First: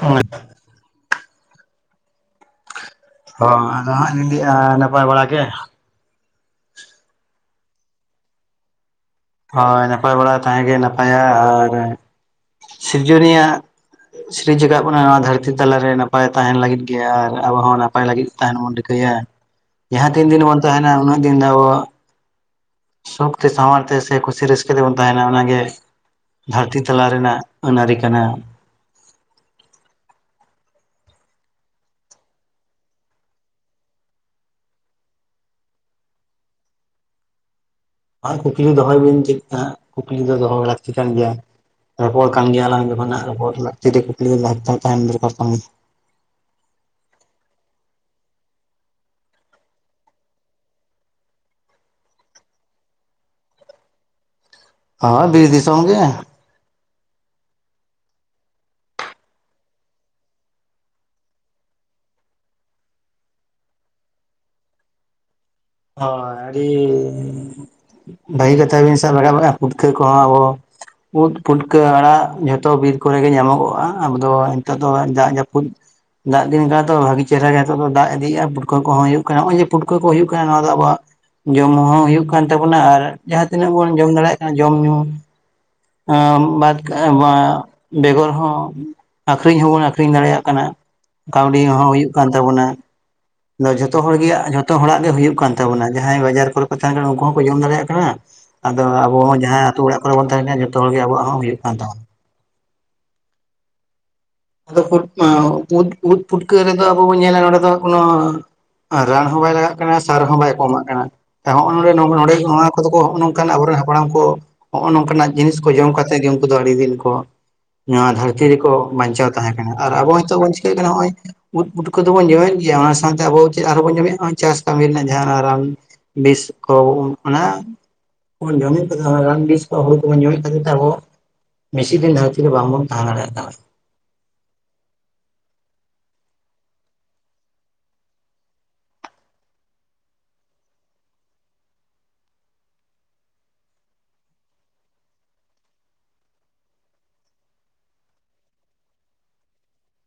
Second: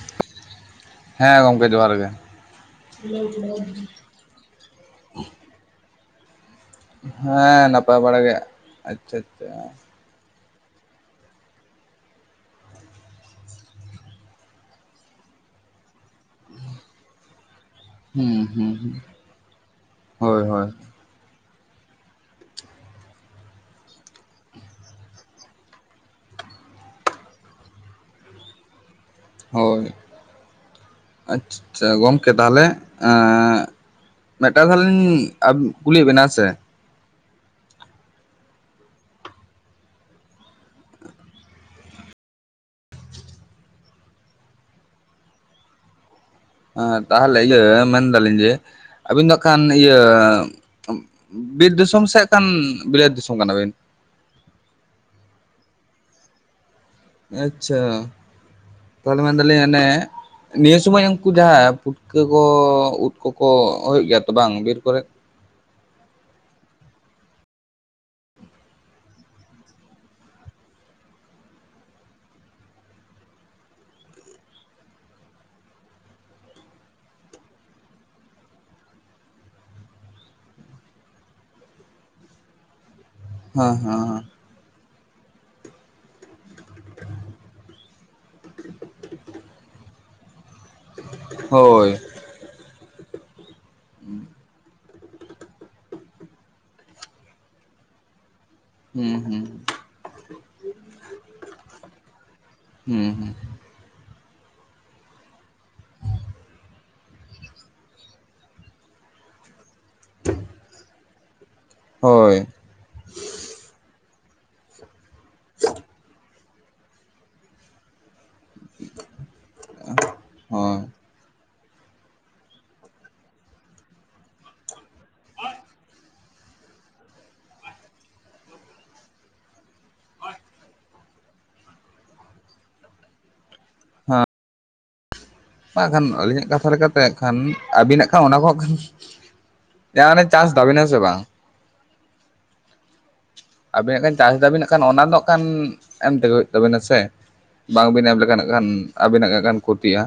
ᱦᱩᱸ᱾ ᱦᱮᱸ ᱜᱚᱢᱠᱮ ᱡᱚᱦᱟᱨ ᱜᱮ᱾ ᱦᱚᱸ ᱟᱫᱚ ᱦᱟᱸᱜ ᱞᱤᱧ ᱞᱟᱹᱭᱮᱫᱟ ᱱᱟᱯᱟᱭ ᱵᱟᱲᱟ ᱜᱮ? ᱦᱮᱸ ᱱᱟᱯᱟᱭ ᱵᱟᱲᱟ ᱜᱮ ᱟᱪᱪᱷᱟ᱾ ᱟᱪᱪᱷᱟ ᱦᱳᱭ ᱱᱟᱯᱟᱭ ᱵᱟᱲᱟ ᱛᱟᱦᱮᱸ ᱜᱮ ᱱᱟᱯᱟᱭᱟ ᱟᱨ ᱥᱤᱨᱡᱚᱱᱤᱭᱟᱹ ᱟᱜᱼᱼ ᱥᱤᱨᱤᱡᱽ ᱟᱠᱟᱫ ᱵᱚᱱᱟ ᱱᱚᱣᱟ ᱫᱷᱟᱹᱨᱛᱤ ᱛᱟᱞᱟᱨᱮ ᱱᱟᱯᱟᱭ ᱛᱟᱦᱮᱱ ᱞᱟᱹᱜᱤᱫ ᱜᱮ ᱟᱨ ᱟᱵᱚ ᱦᱚᱸ ᱚᱱᱟ᱾ ᱱᱟᱯᱟᱭ ᱞᱟᱹᱜᱤᱫ ᱦᱩᱸ ᱛᱟᱦᱮᱸᱱ ᱦᱩᱸ ᱵᱚᱱ ᱦᱩᱸ ᱨᱤᱠᱟᱹᱭᱟ ᱡᱟᱦᱟᱸ ᱛᱤᱱ ᱦᱳᱭ ᱫᱤᱱ ᱵᱚᱱ ᱦᱳᱭ ᱛᱟᱦᱮᱸᱱᱟ ᱩᱱᱟᱹᱜ ᱫᱤᱱ ᱫᱚ ᱟᱵᱚᱼᱼ ᱥᱚᱠᱛᱮ ᱥᱟᱶᱟᱨ ᱛᱮ ᱥᱮ ᱠᱩᱥᱤ ᱨᱟᱹᱥᱠᱟᱹ ᱛᱮᱵᱚᱱ ᱛᱟᱦᱮᱸᱱᱟ ᱚᱱᱟᱜᱮ ᱫᱷᱟᱨᱛᱤ ᱛᱟᱞᱟ ᱨᱮᱱᱟᱜ ᱟᱹᱱ ᱟᱹᱨᱤ ᱠᱟᱱᱟ ᱦᱳᱭ ᱟᱪᱷᱟ ᱜᱚᱢᱠᱮ ᱛᱟᱦᱞᱮ ᱢᱤᱫᱴᱟᱝ ᱛᱟᱦᱞᱮ ᱞᱤᱧ ᱠᱩᱞᱤᱭᱮᱫ ᱵᱮᱱᱟ ᱦᱮᱸ ᱥᱮ ᱟᱨ ᱠᱩᱠᱞᱤ ᱫᱚᱦᱚᱭ ᱵᱤᱱ ᱪᱮᱫ ᱦᱟᱸᱜ ᱠᱩᱠᱞᱤ ᱫᱚ ᱫᱚᱦᱚ ᱞᱟᱹᱠᱛᱤ ᱠᱟᱱ ᱜᱮᱭᱟ ᱨᱚᱯᱚᱲ ᱠᱟᱱ ᱜᱮᱭᱟᱞᱟᱝ ᱡᱚᱠᱷᱚᱱ ᱦᱟᱸᱜ ᱨᱚᱯᱚᱲ ᱞᱟᱠᱛᱤ ᱨᱮ ᱠᱩᱠᱞᱤ ᱫᱚ ᱫᱚᱨᱠᱟᱨ ᱠᱟᱱᱟ ᱦᱮᱸ ᱛᱟᱦᱚᱞᱮ ᱤᱭᱟᱹ ᱢᱮᱱᱫᱟᱹᱞᱤᱧ ᱡᱮ ᱟᱹᱵᱤᱱ ᱫᱚ ᱦᱟᱸᱜ ᱠᱷᱟᱱ ᱤᱭᱟᱹ ᱵᱤᱨ ᱫᱤᱥᱚᱢ ᱥᱮ ᱦᱟᱸᱜ ᱠᱷᱟᱱ ᱵᱤᱞᱟᱹᱛ ᱫᱤᱥᱚᱢ ᱠᱟᱱᱟ ᱵᱤᱱ? ᱦᱟᱸ ᱵᱤᱨ ᱫᱤᱥᱚᱢ ᱜᱮ ᱟᱪᱪᱷᱟ ᱛᱟᱦᱚᱞᱮ ᱢᱮᱱᱫᱟᱞᱤᱧ ᱚᱱᱮ ᱱᱤᱭᱟᱹ ᱥᱳᱢᱚᱭ ᱩᱱᱠᱩ ᱡᱟᱦᱟᱸ ᱯᱷᱩᱴᱠᱟᱹ ᱠᱚ ᱩᱫ ᱠᱚᱠᱚ ᱦᱩᱭᱩᱜ ᱜᱮᱭᱟ ᱛᱚ ᱵᱟᱝ ᱵᱤᱨ ᱠᱚᱨᱮᱫ ᱦᱳᱭ ᱟᱹᱰᱤ ᱵᱷᱟᱜᱤ ᱠᱟᱛᱷᱟ ᱵᱤᱱ ᱥᱟᱵ ᱨᱟᱠᱟᱵ ᱠᱟᱫᱟ ᱯᱩᱴᱠᱟᱹ ᱠᱚᱦᱚᱸ ᱟᱵᱚ ᱩᱫ ᱯᱷᱩᱴᱠᱟᱹ ᱟᱲᱟᱜ ᱡᱷᱚᱛᱚ ᱵᱤᱨ ᱠᱚᱨᱮ ᱜᱮ ᱧᱟᱢᱚᱜᱚᱜᱼᱟ ᱟᱵᱚ ᱫᱚ ᱱᱤᱛᱚᱜ ᱫᱚ ᱫᱟᱜ ᱡᱟᱹᱯᱩᱫ ᱫᱟᱜ ᱫᱤᱱ ᱠᱟᱱᱟ ᱛᱚ ᱵᱷᱟᱹᱜᱤ ᱪᱮᱦᱨᱟ ᱜᱮ ᱱᱤᱛᱚᱜ ᱫᱚ ᱫᱟᱜ ᱤᱫᱤᱭᱮᱜᱼᱟ ᱯᱩᱴᱠᱟᱹ ᱠᱚᱦᱚᱸ ᱦᱩᱭᱩᱜ ᱠᱟᱱᱟ ᱦᱚᱸᱜᱼᱚᱭ ᱡᱮ ᱯᱩᱴᱠᱟᱹ ᱠᱚ ᱦᱩᱭᱩᱜ ᱠᱟᱱ ᱱᱚᱣᱟ ᱫᱚ ᱟᱵᱚᱣᱟᱜ ᱡᱚᱢ ᱧᱩ ᱦᱚᱸ ᱦᱩᱭᱩᱜ ᱠᱟᱱ ᱛᱟᱵᱚᱱᱟ ᱟᱨ ᱡᱟᱦᱟᱸ ᱛᱤᱱᱟᱹᱜ ᱦᱮᱸ ᱵᱚᱱ ᱡᱚᱢ ᱦᱮᱸ ᱫᱟᱲᱮᱭᱟᱜ ᱠᱟᱱᱟ ᱡᱚᱢ ᱧᱩ ᱵᱟᱫ ᱵᱮᱜᱚᱨ ᱦᱚᱸ ᱟᱠᱷᱨᱤᱧ ᱦᱚᱸᱵᱚᱱ ᱟᱠᱷᱨᱤᱧ ᱫᱟᱲᱮᱭᱟᱜ ᱠᱟᱱᱟ ᱠᱟᱣᱰᱤ ᱦᱚᱸ ᱦᱳᱭ ᱦᱩᱭᱩᱜ ᱠᱟᱱ ᱛᱟᱵᱚᱱᱟ ᱟᱫᱚ ᱡᱷᱚᱛᱚ ᱦᱚᱲ ᱜᱮ ᱡᱚᱛᱚ ᱦᱚᱲᱟᱜ ᱜᱮ ᱦᱩᱭᱩᱜ ᱠᱟᱱ ᱛᱟᱵᱚᱱᱟ ᱡᱟᱦᱟᱸᱭ ᱵᱟᱡᱟᱨ ᱠᱚᱨᱮ ᱠᱚ ᱛᱟᱦᱮᱸᱱ ᱠᱟᱱᱟ ᱩᱱᱠᱩ ᱦᱚᱸᱠᱚ ᱡᱚᱢ ᱫᱟᱲᱮᱭᱟᱜ ᱠᱟᱱᱟ ᱟᱫᱚ ᱦᱩᱸ ᱟᱵᱚ ᱦᱚᱸ ᱦᱩᱸ ᱡᱟᱦᱟᱸᱭ ᱟᱛᱩ ᱚᱲᱟᱜ ᱠᱚᱨᱮ ᱵᱚᱱ ᱛᱟᱦᱮᱱ ᱠᱟᱱᱟ ᱡᱚᱛᱚ ᱦᱚᱲ ᱜᱮ ᱟᱵᱚᱣᱟᱜ ᱦᱚᱸ ᱦᱩᱭᱩᱜ ᱠᱟᱱ ᱛᱟᱵᱚᱱᱟ ᱦᱩᱸ ᱦᱩᱸ ᱟᱫᱚ ᱩᱫ ᱩᱫ ᱯᱷᱩᱴᱠᱟᱹ ᱨᱮᱫᱚ ᱟᱵᱚ ᱵᱚ ᱧᱮᱞᱟ ᱱᱚᱰᱮ ᱫᱚ ᱠᱳᱱᱳ ᱨᱟᱱ ᱦᱚᱸ ᱵᱟᱭ ᱞᱟᱜᱟᱜ ᱠᱟᱱᱟ ᱥᱟᱨ ᱦᱚᱸ ᱵᱟᱭ ᱠᱚ ᱮᱢᱟᱜ ᱠᱟᱱᱟ ᱦᱚᱸᱜᱼᱚᱭ ᱱᱚᱰᱮ ᱦᱳᱭ ᱱᱚᱣᱟ ᱠᱚᱫᱚ ᱠᱚ ᱦᱚᱸᱜᱼᱚ ᱱᱚᱝᱠᱟᱱ ᱟᱵᱚᱨᱮᱱ ᱦᱟᱯᱲᱟᱢ ᱠᱚ ᱦᱚᱸᱜᱼᱚ ᱱᱚᱝᱠᱟᱱᱟᱜ ᱡᱤᱱᱤᱥ ᱠᱚ ᱡᱚᱢ ᱠᱟᱛᱮ ᱜᱮ ᱩᱱᱠᱩ ᱫᱚ ᱟᱹᱰᱤ ᱫᱤᱱ ᱠᱚ ᱱᱚᱣᱟ ᱫᱷᱟᱹᱨᱛᱤ ᱨᱮᱠᱚ ᱵᱟᱧᱪᱟᱣ ᱛᱟᱦᱮᱸ ᱟᱨ ᱟᱵᱚ ᱦᱤᱛᱳᱜ ᱵᱚᱱ ᱪᱤᱠᱟᱹᱭᱮᱫ ᱦᱳᱭ ᱦᱚᱸᱜᱼᱚᱭ ᱩᱫ ᱯᱩᱴᱠᱟᱹ ᱫᱚᱵᱚᱱ ᱡᱚᱢᱮᱫ ᱜᱮᱭᱟ ᱚᱱᱟ ᱥᱟᱶᱛᱮ ᱟᱵᱚ ᱪᱮᱫ ᱟᱨᱦᱚᱸ ᱵᱚᱱ ᱡᱚᱢᱮᱫᱼᱟ ᱪᱟᱥ ᱠᱟᱹᱢᱤ ᱨᱮᱱᱟᱜ ᱡᱟᱦᱟᱸ ᱨᱟᱱ‌ ᱵᱤᱥ ᱠᱚ ᱚᱱᱟ ᱵᱩᱱ ᱡᱚᱢᱮᱫ ᱠᱚ ᱫᱚ ᱨᱟᱱ ᱵᱤᱥ ᱠᱚ ᱦᱩᱲᱩ ᱠᱚ ᱵᱩᱱ ᱡᱚᱢᱮᱫ ᱠᱷᱟᱛᱤᱨ ᱛᱮ ᱟᱵᱚ ᱢᱮᱥᱤ ᱫᱤᱱ ᱫᱷᱟᱨᱛᱤ ᱨᱮ ᱵᱟᱝᱵᱚᱱ ᱛᱟᱦᱮᱸ ᱫᱟᱲᱮᱭᱟᱜ ᱠᱟᱱᱟ ᱢᱟ ᱠᱷᱟᱱ ᱟᱹᱞᱤᱧᱟᱜ ᱠᱟᱛᱷᱟ ᱞᱮᱠᱟᱛᱮ ᱠᱷᱟᱱ ᱟᱹᱵᱤᱱᱟᱜ ᱠᱷᱟᱱ ᱚᱱᱟ ᱠᱚ ᱠᱷᱟᱱ ᱡᱟ ᱦᱟᱱᱮ ᱪᱟᱥ ᱫᱟᱵᱤᱱ ᱦᱮᱸ ᱥᱮ ᱵᱟᱝ? ᱟᱵᱮᱱᱟᱜ ᱠᱷᱟᱱ ᱪᱟᱥ ᱫᱟᱵᱤᱱ ᱠᱷᱟᱱ ᱚᱱᱟ ᱫᱚ ᱠᱷᱟᱱ ᱮᱢ ᱛᱮᱜᱮ ᱦᱩᱭᱩᱜ ᱛᱟᱵᱤᱱᱟ ᱥᱮ ᱵᱟᱝᱵᱤᱱ ᱮᱢ ᱞᱮᱠᱟ ᱱᱟᱜ ᱠᱷᱟᱱ ᱟᱵᱮᱱᱟᱜ ᱠᱷᱟᱱ ᱠᱷᱚᱛᱤᱼᱟ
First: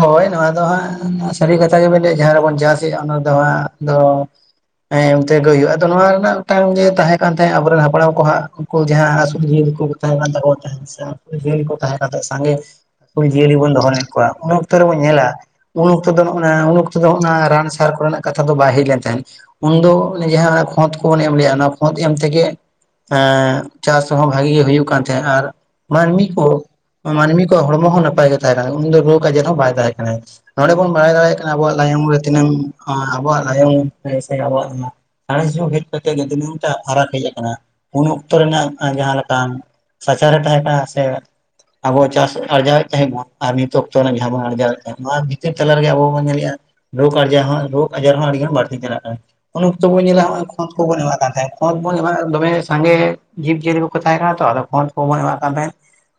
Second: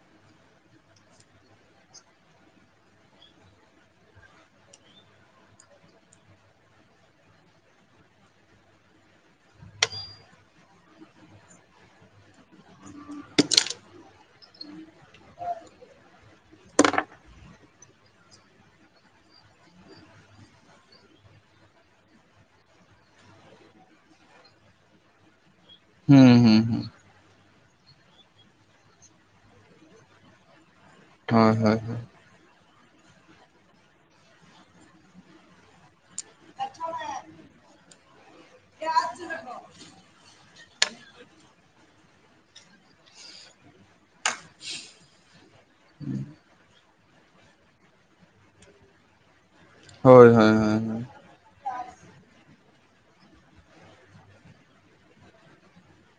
ᱦᱳᱭ ᱱᱚᱣᱟ ᱫᱚ ᱦᱟᱸᱜ ᱥᱟᱹᱨᱤ ᱠᱟᱛᱷᱟ ᱜᱮ ᱵᱮᱱ ᱞᱟᱹᱭᱼᱟ ᱡᱟᱦᱟᱸ ᱨᱮᱵᱚᱱ ᱪᱟᱥ ᱮᱼᱟ ᱚᱱᱟᱨᱮ ᱦᱟᱸᱜ ᱫᱚ ᱦᱮᱸ ᱚᱱᱛᱮᱜᱮ ᱦᱩᱭᱩᱜᱼᱟ ᱟᱫᱚ ᱱᱚᱣᱟ ᱨᱮᱱᱟᱜ ᱢᱤᱫᱴᱟᱝ ᱡᱮ ᱛᱟᱦᱮᱸ ᱠᱟᱱ ᱛᱟᱦᱮᱸᱫ ᱟᱵᱚᱨᱮᱱ ᱦᱟᱯᱲᱟᱢ ᱠᱚ ᱦᱟᱸᱜ ᱡᱟᱦᱟᱸ [unintelligible] ᱛᱟᱦᱮᱸ [unintelligible] ᱥᱟᱝᱜᱮ ᱡᱤᱭᱟᱹᱞᱤ ᱵᱚᱱ ᱫᱚᱦᱚ ᱞᱮᱫ ᱠᱚᱣᱟ ᱩᱱ ᱚᱠᱛᱚ ᱨᱮᱵᱚᱱ ᱧᱮᱞᱟ ᱩᱱ ᱚᱠᱛᱚ ᱫᱚ ᱱᱚᱜ-ᱱᱟ ᱩᱱ ᱚᱠᱛᱚ ᱫᱚ ᱱᱚᱜ-ᱱᱟ ᱨᱟᱱ ᱥᱟᱨ ᱠᱚᱨᱮᱱᱟᱜ ᱠᱟᱛᱷᱟ ᱫᱚ ᱵᱟᱭ ᱦᱮᱡ ᱞᱮᱱ ᱛᱟᱦᱮᱸᱫ ᱩᱱᱫᱚ ᱡᱟᱦᱟᱸ ᱠᱷᱚᱸᱫ ᱠᱚᱵᱚᱱ ᱮᱢ ᱞᱮᱜ-ᱟ ᱚᱱᱟ ᱠᱷᱚᱸᱫ ᱮᱢ ᱛᱮᱜᱮ ᱮᱸ ᱪᱟᱥ ᱦᱚᱸ ᱵᱷᱟᱜᱤ ᱜᱮ ᱦᱩᱭᱩᱜ ᱠᱟᱱ ᱛᱟᱦᱮᱸᱜ ᱟᱨ ᱢᱟᱱᱢᱤ ᱦᱩᱸ ᱦᱩᱸ ᱠᱚ ᱦᱩᱸ ᱢᱟᱱᱢᱤ ᱠᱚᱣᱟᱜ ᱦᱚᱲᱢᱚ ᱦᱚᱸ ᱱᱟᱯᱟᱭ ᱜᱮ ᱛᱟᱦᱮᱸ ᱠᱟᱱᱟ ᱩᱱᱤ ᱫᱚ ᱨᱳᱜ ᱟᱡᱟᱨ ᱦᱚᱸ ᱵᱟᱭ ᱛᱟᱦᱮᱸ ᱠᱟᱱᱟᱭ ᱱᱚᱰᱮ ᱵᱚᱱ ᱵᱟᱲᱟᱭ ᱫᱟᱲᱮᱭᱟᱜ ᱠᱟᱱᱟ ᱦᱳᱭ ᱟᱵᱚᱣᱟᱜ ᱦᱳᱭ ᱞᱟᱭᱚᱝ ᱨᱮ ᱛᱤᱱᱟᱹᱝ ᱟᱵᱚᱣᱟᱜ ᱞᱟᱭᱚᱝ ᱨᱮ ᱥᱮ ᱟᱵᱚᱣᱟᱜ ᱥᱟᱬᱮᱥ ᱧᱚᱜ ᱜᱮᱫ ᱠᱟᱛᱮᱫ ᱜᱮ ᱫᱤᱱᱟᱹᱝᱴᱟᱜ ᱯᱷᱟᱨᱟᱠ ᱦᱮᱡ ᱟᱠᱟᱱᱟ ᱩᱱ ᱚᱠᱛᱚ ᱨᱮᱱᱟᱜ ᱡᱟᱦᱟᱸ ᱞᱮᱠᱟᱱ ᱥᱟᱪᱟᱨᱮ ᱛᱟᱦᱮᱸ ᱠᱟᱱᱟ ᱥᱮ ᱟᱵᱚ ᱪᱟᱥ ᱟᱨᱡᱟᱣᱮᱫ ᱛᱟᱦᱮᱸ ᱵᱚᱱ ᱟᱨ ᱱᱤᱛᱚᱜ ᱛᱚ ᱚᱱᱟ ᱡᱟᱦᱟᱸ ᱵᱚᱱ ᱟᱨᱡᱟᱣᱮ-ᱟ ᱱᱚᱣᱟ ᱵᱷᱤᱛᱟᱹᱨ ᱛᱟᱞᱟ ᱨᱮᱜᱮ ᱟᱵᱚ ᱵᱚᱱ ᱧᱮᱞᱮᱜᱼᱟ ᱨᱳᱜᱽ ᱟᱡᱟ ᱦᱚᱸ ᱨᱳᱜᱽ ᱟᱡᱟᱨ ᱦᱚᱸ ᱟᱹᱰᱤᱜᱟᱱ ᱵᱟᱹᱲᱛᱤ ᱪᱟᱞᱟᱜ ᱠᱟᱱᱟ᱾ ᱩᱱ ᱚᱠᱛᱚ ᱵᱚᱱ ᱧᱮᱞᱟ ᱦᱳᱭ ᱱᱚ-ᱚᱭ ᱦᱳᱭ ᱠᱷᱩᱸᱛ ᱠᱚᱵᱚ ᱦᱳᱭ ᱧᱮᱞᱟᱜ ᱠᱟᱱ ᱛᱟᱦᱮᱸᱫ ᱠᱷᱩᱸᱛ ᱮᱢᱟᱜ ᱫᱚᱢᱮ ᱥᱟᱸᱜᱮ ᱡᱤᱵᱽᱡᱤᱭᱟᱹᱞᱤ ᱠᱚ ᱠᱚ ᱛᱟᱦᱮᱸ ᱠᱟᱱᱟ ᱛᱚ ᱟᱫᱚ, ᱠᱷᱳᱸᱫ ᱠᱚᱵᱚᱱ ᱮᱢᱟᱜ ᱠᱟᱱ ᱛᱟᱦᱮᱸᱫ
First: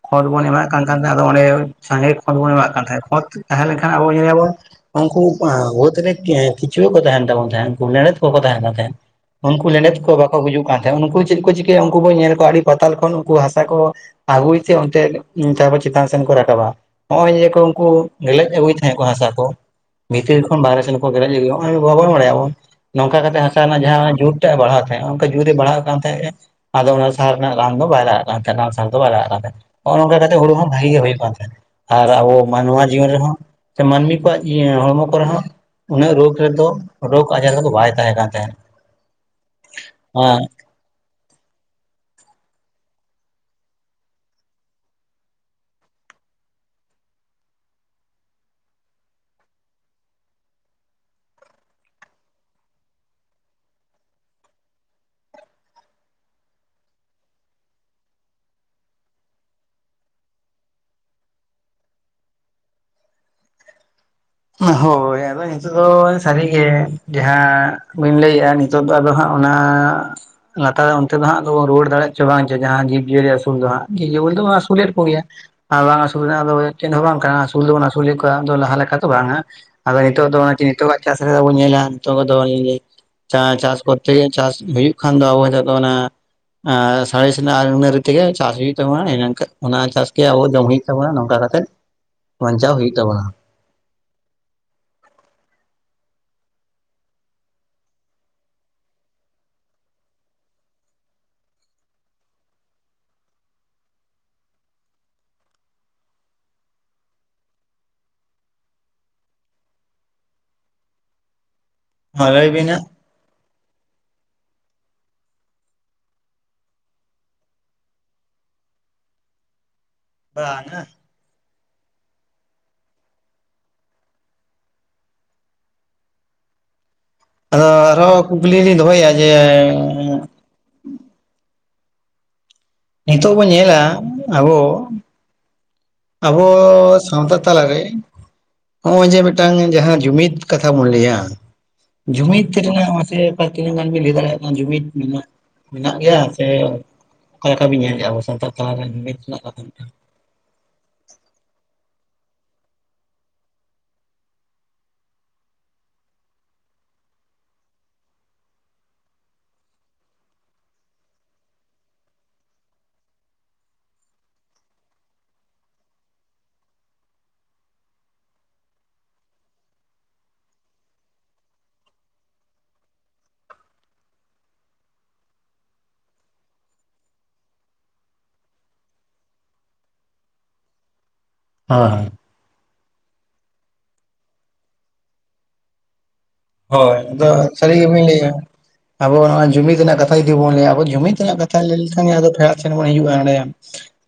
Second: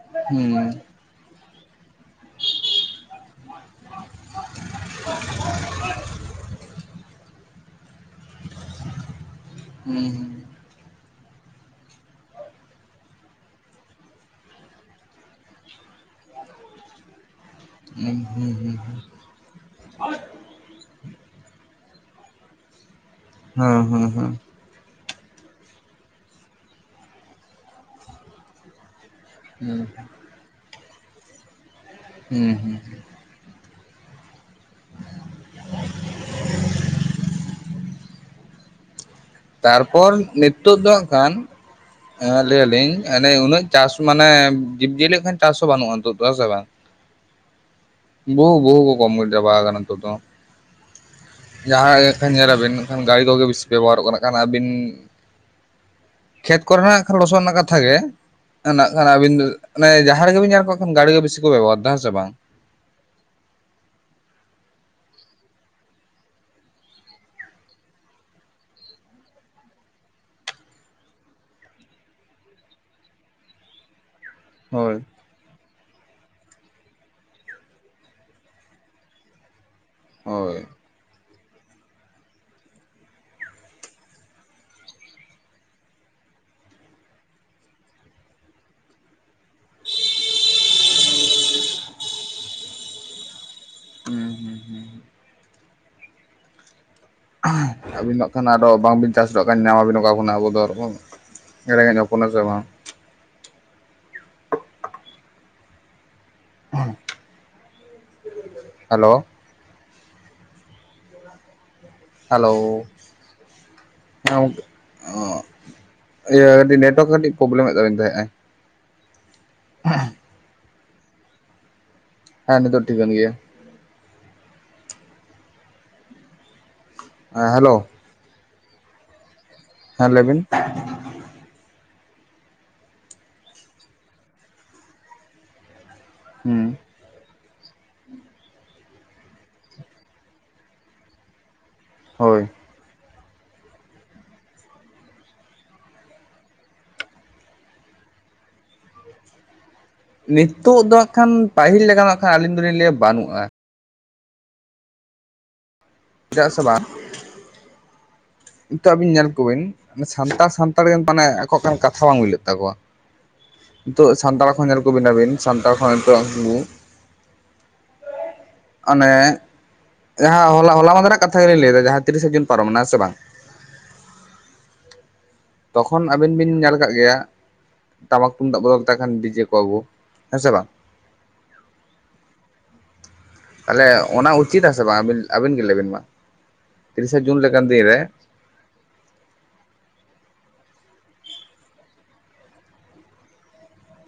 ᱠᱷᱳᱸᱛ ᱵᱚᱱ ᱦᱩᱸ ᱮᱢᱟᱜ ᱠᱟᱱ ᱠᱟᱱ ᱛᱟᱦᱮᱸᱫ ᱟᱫᱚ ᱚᱸᱰᱮ ᱥᱟᱸᱜᱮ, ᱵᱚᱱ ᱮᱢᱟᱜ ᱠᱟᱱ ᱛᱟᱦᱮᱸ ᱠᱷᱳᱸᱛ ᱛᱟᱦᱮᱸ ᱞᱮᱱᱠᱷᱟᱱ ᱟᱵᱚ ᱧᱮᱞᱟ ᱵᱚᱱ, ᱩᱱᱠᱩ ᱳᱛ ᱨᱮ ᱠᱤᱪᱩᱣᱟᱹ ᱠᱚ ᱛᱟᱦᱮᱱ ᱛᱟᱵᱟᱱ ᱛᱟᱦᱮᱫ ᱩᱱᱠᱩ ᱞᱮᱲᱮᱫ ᱠᱚ ᱠᱚ ᱛᱟᱦᱮᱱ ᱠᱟᱱ ᱛᱟᱦᱮ, ᱩᱱᱠᱩ ᱞᱮᱸᱰᱮᱛ ᱦᱩᱸ ᱠᱚ ᱵᱟᱠᱚ ᱜᱩᱡᱩᱜ ᱠᱟᱱ ᱛᱟᱦᱮᱸᱫ ᱩᱱᱠᱩ ᱪᱮᱫ ᱠᱚ ᱪᱤᱠᱟᱹᱭᱟ ᱩᱱᱠᱩ ᱵᱚᱱ ᱧᱮᱞ ᱠᱚᱣᱟ ᱟᱹᱰᱤ ᱯᱟᱛᱟᱞ ᱠᱷᱚᱱ ᱩᱱᱠᱩ ᱦᱟᱥᱟ ᱠᱚ ᱟᱜᱩᱭ ᱛᱮ ᱚᱱᱛᱮ ᱛᱟᱨᱯᱚᱨ ᱪᱤᱛᱟᱱ ᱥᱮᱱ ᱠᱚ ᱨᱟᱠᱟᱵᱟ, ᱱᱚᱜᱼᱚᱭ ᱡᱮ ᱠᱚ ᱩᱱᱠᱩ ᱦᱩᱸ ᱦᱩᱸ ᱜᱮᱞᱮᱡ ᱦᱩᱸ ᱟᱹᱜᱩᱭ ᱦᱩᱸ ᱛᱟᱦᱮᱸᱫ ᱠᱚ ᱦᱟᱥᱟ ᱠᱚ, ᱵᱷᱤᱛᱤᱨ ᱠᱷᱚᱱ ᱵᱟᱦᱨᱮ ᱥᱮᱱ ᱠᱚ ᱜᱮᱞᱮᱡ ᱦᱚᱜ-ᱚᱭ ᱵᱟᱵ ᱵᱟᱰᱟᱭᱟ ᱟᱵᱚ, ᱱᱚᱝᱠᱟ ᱦᱟᱥᱟ ᱨᱮᱱᱟᱜ ᱦᱩᱸ ᱦᱩᱸ ᱡᱟᱦᱟᱸ ᱦᱩᱸ ᱡᱩᱨ ᱴᱟᱜ ᱵᱟᱲᱦᱟᱣ ᱛᱟᱦᱮᱸᱜ, ᱚᱱᱠᱟ ᱡᱩᱨ ᱮ ᱵᱟᱲᱦᱟᱜ ᱠᱟᱱ ᱛᱟᱦᱮᱸᱜᱼᱮ, ᱟᱫᱚ ᱚᱱᱟ ᱥᱟᱨ ᱨᱮᱱᱟᱜ ᱨᱟᱱ ᱫᱚ ᱵᱟᱭ ᱞᱟᱜᱟᱜ ᱠᱟᱱ ᱛᱟᱦᱮᱸᱱᱟ, ᱥᱟᱨ ᱫᱚ ᱵᱟᱭ ᱞᱟᱜᱟᱜ ᱠᱟᱱ ᱛᱟᱦᱮᱸᱱᱟ ᱾ ᱱᱚᱜᱼᱚ ᱱᱚᱝᱠᱟ ᱠᱟᱛᱮ ᱦᱳᱲᱳ ᱦᱚᱸ ᱵᱷᱟᱜᱮ ᱜᱮ ᱦᱳᱭᱳᱜ ᱠᱟᱱ ᱛᱟᱦᱮᱸᱫ, ᱟᱨ ᱟᱵᱚ ᱦᱩᱸ ᱢᱟᱱᱣᱟ ᱡᱤᱭᱚᱱ ᱨᱮ ᱦᱚᱸ ᱥᱮ ᱢᱟᱹᱱᱢᱤ ᱠᱚᱣᱟᱜ ᱦᱚᱲᱢᱚ ᱠᱚᱨᱮ ᱦᱚᱸ, ᱩᱱᱟᱹᱜ ᱨᱳᱜᱽ ᱨᱮᱫᱚ ᱨᱳᱜᱽ ᱟᱡᱟᱨ ᱨᱮ ᱫᱚ ᱵᱟᱭ ᱛᱟᱦᱮᱸ ᱠᱟᱱ ᱛᱟᱦᱮᱸᱫ, ᱛᱟᱨ ᱯᱚᱨ ᱦᱮᱸ ᱱᱤᱛᱳᱜ ᱫᱚ ᱦᱟᱸᱜ ᱠᱷᱟᱱ, ᱦᱮᱸ ᱞᱟᱹᱭᱟᱞᱤᱧ ᱮᱱᱮ ᱩᱱᱟᱹᱜ ᱪᱟᱥ ᱢᱟᱱᱮ ᱡᱤᱵᱽᱡᱤᱭᱟᱹᱞᱤ ᱠᱷᱟᱱ ᱪᱟᱥ ᱦᱚᱸ ᱵᱟᱹᱱᱩᱜᱼᱟ ᱱᱤᱛᱳᱜ ᱫᱚ ᱥᱮ ᱵᱟᱝ? ᱵᱩ ᱵᱩ ᱵᱩᱦᱩ ᱠᱚ ᱠᱚᱢ ᱪᱟᱵᱟ ᱠᱟᱱᱟ ᱱᱤᱛᱳᱜ ᱫᱚ, ᱡᱟᱦᱟᱸ ᱜᱮ ᱠᱷᱟᱱ ᱧᱮᱞ ᱟᱵᱤᱱ ᱮᱱᱠᱷᱟᱱ ᱜᱟᱹᱲᱤ ᱠᱚ ᱜᱮ ᱵᱤᱥᱤ ᱵᱮᱵᱚᱦᱟᱨᱚᱜ ᱠᱟᱱᱟ, ᱠᱷᱟᱱ ᱟᱹᱵᱤᱱ ᱠᱷᱮᱛ ᱠᱚᱨᱮᱱᱟᱜ ᱟᱠᱷᱟᱱ ᱞᱚᱥᱚᱫ ᱨᱮᱱᱟᱜ ᱠᱟᱛᱷᱟ ᱜᱮ, ᱱᱟᱜ ᱠᱷᱟᱱ ᱟᱵᱤᱱ ᱫᱚ ᱚᱱᱮ ᱡᱟᱦᱟᱸ ᱨᱮᱜᱵᱤᱱ ᱧᱮᱞ ᱠᱚ ᱠᱷᱟᱱ ᱜᱟᱹᱲᱤ ᱜᱮ ᱵᱮᱥᱤ ᱠᱚ ᱵᱮᱵᱚᱦᱟᱨ ᱫᱟ ᱦᱮᱸ ᱥᱮ ᱵᱟᱝ? ᱦᱳᱭ, ᱟᱫᱚ ᱱᱤᱛᱳᱜ ᱫᱚ ᱥᱟᱹᱨᱤ ᱜᱮ ᱡᱟᱦᱟᱸ ᱵᱟᱹᱧ ᱞᱟᱹᱭᱮᱼᱟ, ᱱᱤᱛᱳᱜ ᱫᱚ ᱟᱫᱚ ᱦᱟᱸᱜ ᱚᱱᱟ ᱞᱟᱛᱟᱨ ᱚᱱᱛᱮ ᱫᱚ ᱦᱟᱸᱜ ᱨᱩᱣᱟᱹᱲ ᱫᱟᱲᱮᱜ ᱪᱚ ᱵᱟᱝ ᱪᱚ ᱡᱟᱦᱟᱸ ᱡᱤᱵᱽᱡᱤᱭᱟᱹᱞᱤ ᱟᱹᱥᱩᱞ ᱫᱚ ᱦᱟᱸᱜ [inaudible] ᱥᱩᱞᱮᱫ ᱦᱳᱭ ᱠᱚᱜᱮᱭᱟ ᱟᱨ ᱵᱟᱝ ᱟᱹᱥᱩᱞ ᱨᱮᱱᱟᱜ ᱫᱚ ᱪᱮᱫ ᱦᱚᱸ ᱵᱟᱝ ᱠᱟᱱᱟ ᱟᱹᱥᱩᱞ ᱫᱚᱵᱚᱱ ᱟᱹᱥᱩᱞᱮᱫ ᱠᱚᱣᱟ ᱟᱫᱚ ᱞᱟᱦᱟ ᱞᱮᱠᱟ, ᱵᱟᱝᱟ ᱟᱫᱚ ᱱᱤᱛᱳᱜ ᱫᱚ ᱦᱳᱭ ᱱᱤᱛᱚᱜᱟᱜ ᱪᱟᱥ ᱨᱮ ᱧᱮᱞᱟ [inaudible] ᱪᱟ ᱪᱟᱥ ᱠᱚᱨᱛᱮ ᱜᱮ ᱪᱟᱥ ᱦᱩᱭᱩᱜ ᱠᱷᱟᱱ ᱫᱚ ᱟᱵᱚ ᱱᱤᱛᱚᱜ ᱫᱚ ᱚᱱᱟ, ᱥᱟᱬᱮᱥ ᱨᱮᱱᱟᱜ ᱟᱹᱩᱱᱟᱹᱨᱤ ᱛᱮᱜᱮ ᱪᱟᱥ ᱦᱩᱭᱩᱜ ᱛᱟᱵᱚᱱᱟ ᱚᱱᱟ ᱪᱟᱥ ᱜᱮ ᱟᱵᱚ ᱡᱚᱢ ᱦᱩᱭᱩᱜ ᱛᱟᱵᱚᱱᱟ ᱱᱚᱝᱠᱟ ᱠᱟᱛᱮᱫ ᱵᱟᱧᱪᱟᱣ ᱦᱩᱭᱩᱜ ᱛᱟᱵᱚᱱᱟ ᱾ ᱦᱩᱸ ᱦᱩᱸ ᱦᱩᱸ, ᱟᱹᱵᱤᱱ ᱫᱚᱜ ᱠᱷᱟᱱ ᱟᱫᱚ ᱵᱟᱝᱵᱤᱱ ᱪᱟᱥᱚᱜ ᱠᱷᱟᱱ ᱧᱟᱢᱟᱵᱤᱱ ᱚᱠᱟ ᱠᱷᱚᱱᱟᱜ ᱟᱵᱚ ᱫᱚ [inaudible] ᱮᱲᱮ ᱧᱚᱜ ᱦᱚᱯᱚᱱᱟ ᱥᱮ ᱵᱟᱝ? [unintelligible] ᱦᱮᱞᱳ, ᱢᱟ ᱞᱟᱹᱭ ᱦᱮᱞᱳᱻ ᱵᱤᱱ ᱦᱟᱸᱜ [inaudible] ᱤᱭᱟᱹ ᱱᱮᱴᱣᱟᱨᱠ ᱠᱟᱹᱴᱤᱡ ᱯᱨᱚᱵᱞᱮᱢᱮᱫ ᱛᱟᱵᱤᱧ ᱛᱟᱦᱮᱸᱜ ᱟᱭ ᱾ [unintelligible] ᱵᱟᱝᱼᱟ, ᱦᱮᱸ, ᱱᱤᱛᱳᱜ ᱴᱷᱤᱠᱟᱹᱱ ᱜᱮᱭᱟ ᱾ ᱦᱮᱸ ᱟᱫᱚ ᱦᱮᱞᱳ ᱟᱨ ᱦᱚᱸ ᱠᱩᱠᱞᱤ ᱞᱤᱧ ᱫᱚᱦᱚᱭᱟ ᱡᱮ, ᱦᱮᱸ ᱞᱮᱵᱤᱱ? ᱱᱤᱛᱳᱜ ᱵᱚᱱ ᱧᱮᱞᱟ ᱟᱵᱚ ᱦᱩᱸ ᱟᱵᱚ-ᱥ ᱥᱟᱣᱛᱟ ᱛᱟᱞᱟ ᱨᱮ ᱱᱚᱜᱼᱚᱭ ᱡᱮ ᱢᱤᱫᱴᱟᱝ ᱡᱟᱦᱟᱸ ᱡᱩᱢᱤᱫ ᱠᱟᱛᱷᱟ ᱵᱚᱱ ᱞᱟᱹᱭᱟ, ᱦᱳᱭ ᱡᱩᱢᱤᱫ ᱨᱮᱱᱟᱜ ᱢᱟᱥᱮ ᱚᱠᱟ ᱛᱤᱱᱟᱹᱜ ᱜᱟᱱ ᱵᱤᱱ ᱞᱟᱹᱭ ᱫᱟᱲᱮᱭᱟᱜ ᱠᱟᱱᱟ ᱡᱩᱢᱤᱫ ᱢᱮᱱᱟᱜ ᱢᱮᱱᱟᱜ ᱜᱮᱭᱟ ᱥᱮ? ᱚᱠᱟ ᱞᱮᱠᱟ ᱵᱤᱱ ᱧᱮᱞᱮᱫᱼᱟ ᱟᱵᱚ ᱥᱟᱱᱛᱟᱲ ᱛᱟᱞᱟ ᱨᱮ ᱡᱩᱢᱤᱫ ᱨᱮᱱᱟᱜ ᱠᱟᱛᱷᱟ ᱢᱤᱫ ᱴᱟᱝ? ᱱᱤᱛᱳᱜ ᱫᱚ ᱦᱟᱸᱜ ᱠᱷᱟᱱ ᱯᱟᱹᱦᱤᱞ ᱞᱮᱠᱟ ᱱᱟᱜ ᱠᱷᱟᱱ ᱟᱹᱞᱤᱧ ᱫᱚᱞᱤᱧ ᱞᱟᱹᱭᱟ ᱵᱟᱹᱱᱩᱜ-ᱟ᱾ ᱪᱮᱫᱟᱜ ᱥᱮ ᱵᱟᱝ? ᱱᱤᱛᱚᱜ ᱟᱵᱤᱱ ᱧᱮᱞ ᱠᱚᱵᱤᱱ ᱥᱟᱱᱛᱟᱲ ᱥᱟᱱᱛᱟᱲ ᱜᱮ ᱢᱟᱱᱮ ᱟᱠᱚ ᱠᱚᱨᱮᱱ ᱠᱟᱛᱷᱟ ᱵᱟᱝ ᱢᱤᱞᱟ. ᱜ ᱛᱟᱠᱚᱣᱟ᱾ ᱱᱤᱛᱚᱜ ᱥᱟᱱᱛᱟᱲ ᱠᱷᱚᱱ ᱧᱮᱞ ᱠᱚᱵᱤᱱ ᱟᱵᱤᱱ ᱥᱟᱱᱛᱟᱲ ᱠᱷᱚᱱ ᱱᱤᱛᱚᱜ ᱩᱱ ᱚᱱᱮ ᱡᱟᱦᱟᱸ ᱦᱚᱞᱟ ᱦᱚᱞᱟ ᱢᱟᱫᱷᱮᱨ ᱨᱮᱱᱟᱜ ᱠᱟᱛᱷᱟ ᱜᱮᱞᱤᱧ ᱞᱟᱹᱭᱟ ᱮᱫᱟ ᱡᱟᱦᱟᱸ ᱛᱤᱨᱤᱥᱟ ᱡᱩᱱ ᱯᱟᱨᱚᱢᱮᱱᱟ ᱥᱮ ᱵᱟᱝ᱾ ᱛᱚᱠᱷᱚᱱ ᱟᱵᱤᱱ ᱵᱤᱱ ᱧᱮᱞ ᱠᱟᱜ ᱜᱮᱭᱟ? ᱴᱟᱢᱟᱠ ᱛᱩᱢᱫᱟᱜ ᱠᱚᱫᱚ ᱢᱮᱛᱟ ᱠᱷᱟᱱ ᱰᱤᱡᱮ ᱠᱚ ᱟᱜᱩ ᱦᱮᱸ ᱥᱮ ᱵᱟᱝ᱾ ᱦᱮᱸ᱾ ᱛᱟᱦᱚᱞᱮ ᱚᱱᱟ ᱩᱪᱤᱛᱟ ᱥᱮ ᱵᱟᱝ ᱟᱹᱵᱤᱱ ᱟᱹᱵᱤᱱ ᱜᱮ ᱞᱟᱹᱭᱵᱤᱱ ᱢᱟ᱾ ᱦᱳᱭ ᱛᱤᱨᱤᱥᱟ ᱟᱫᱚ ᱡᱩᱱ ᱞᱮᱠᱟᱱ ᱥᱟᱹᱨᱤ ᱫᱤᱱ ᱨᱮ ᱜᱮᱵᱤᱱ ᱞᱟᱹᱭ-ᱟ᱾ ᱟᱵᱚ ᱱᱚᱜᱚᱭ ᱡᱩᱢᱤᱫ ᱨᱮᱱᱟᱜ ᱠᱟᱛᱷᱟ ᱡᱩᱫᱤ ᱵᱚᱱ ᱞᱟᱹᱭᱟ ᱟᱵᱚ ᱡᱩᱢᱤᱫ ᱨᱮᱱᱟᱜ ᱠᱟᱛᱷᱟ ᱞᱟᱹᱭ ᱞᱮᱠᱷᱟᱱ ᱜᱮ ᱟᱫᱚ ᱴᱷᱚᱭᱟᱜ ᱥᱮᱱ ᱵᱚᱱ ᱦᱤᱡᱩᱜ-ᱟ ᱮᱸᱰᱮ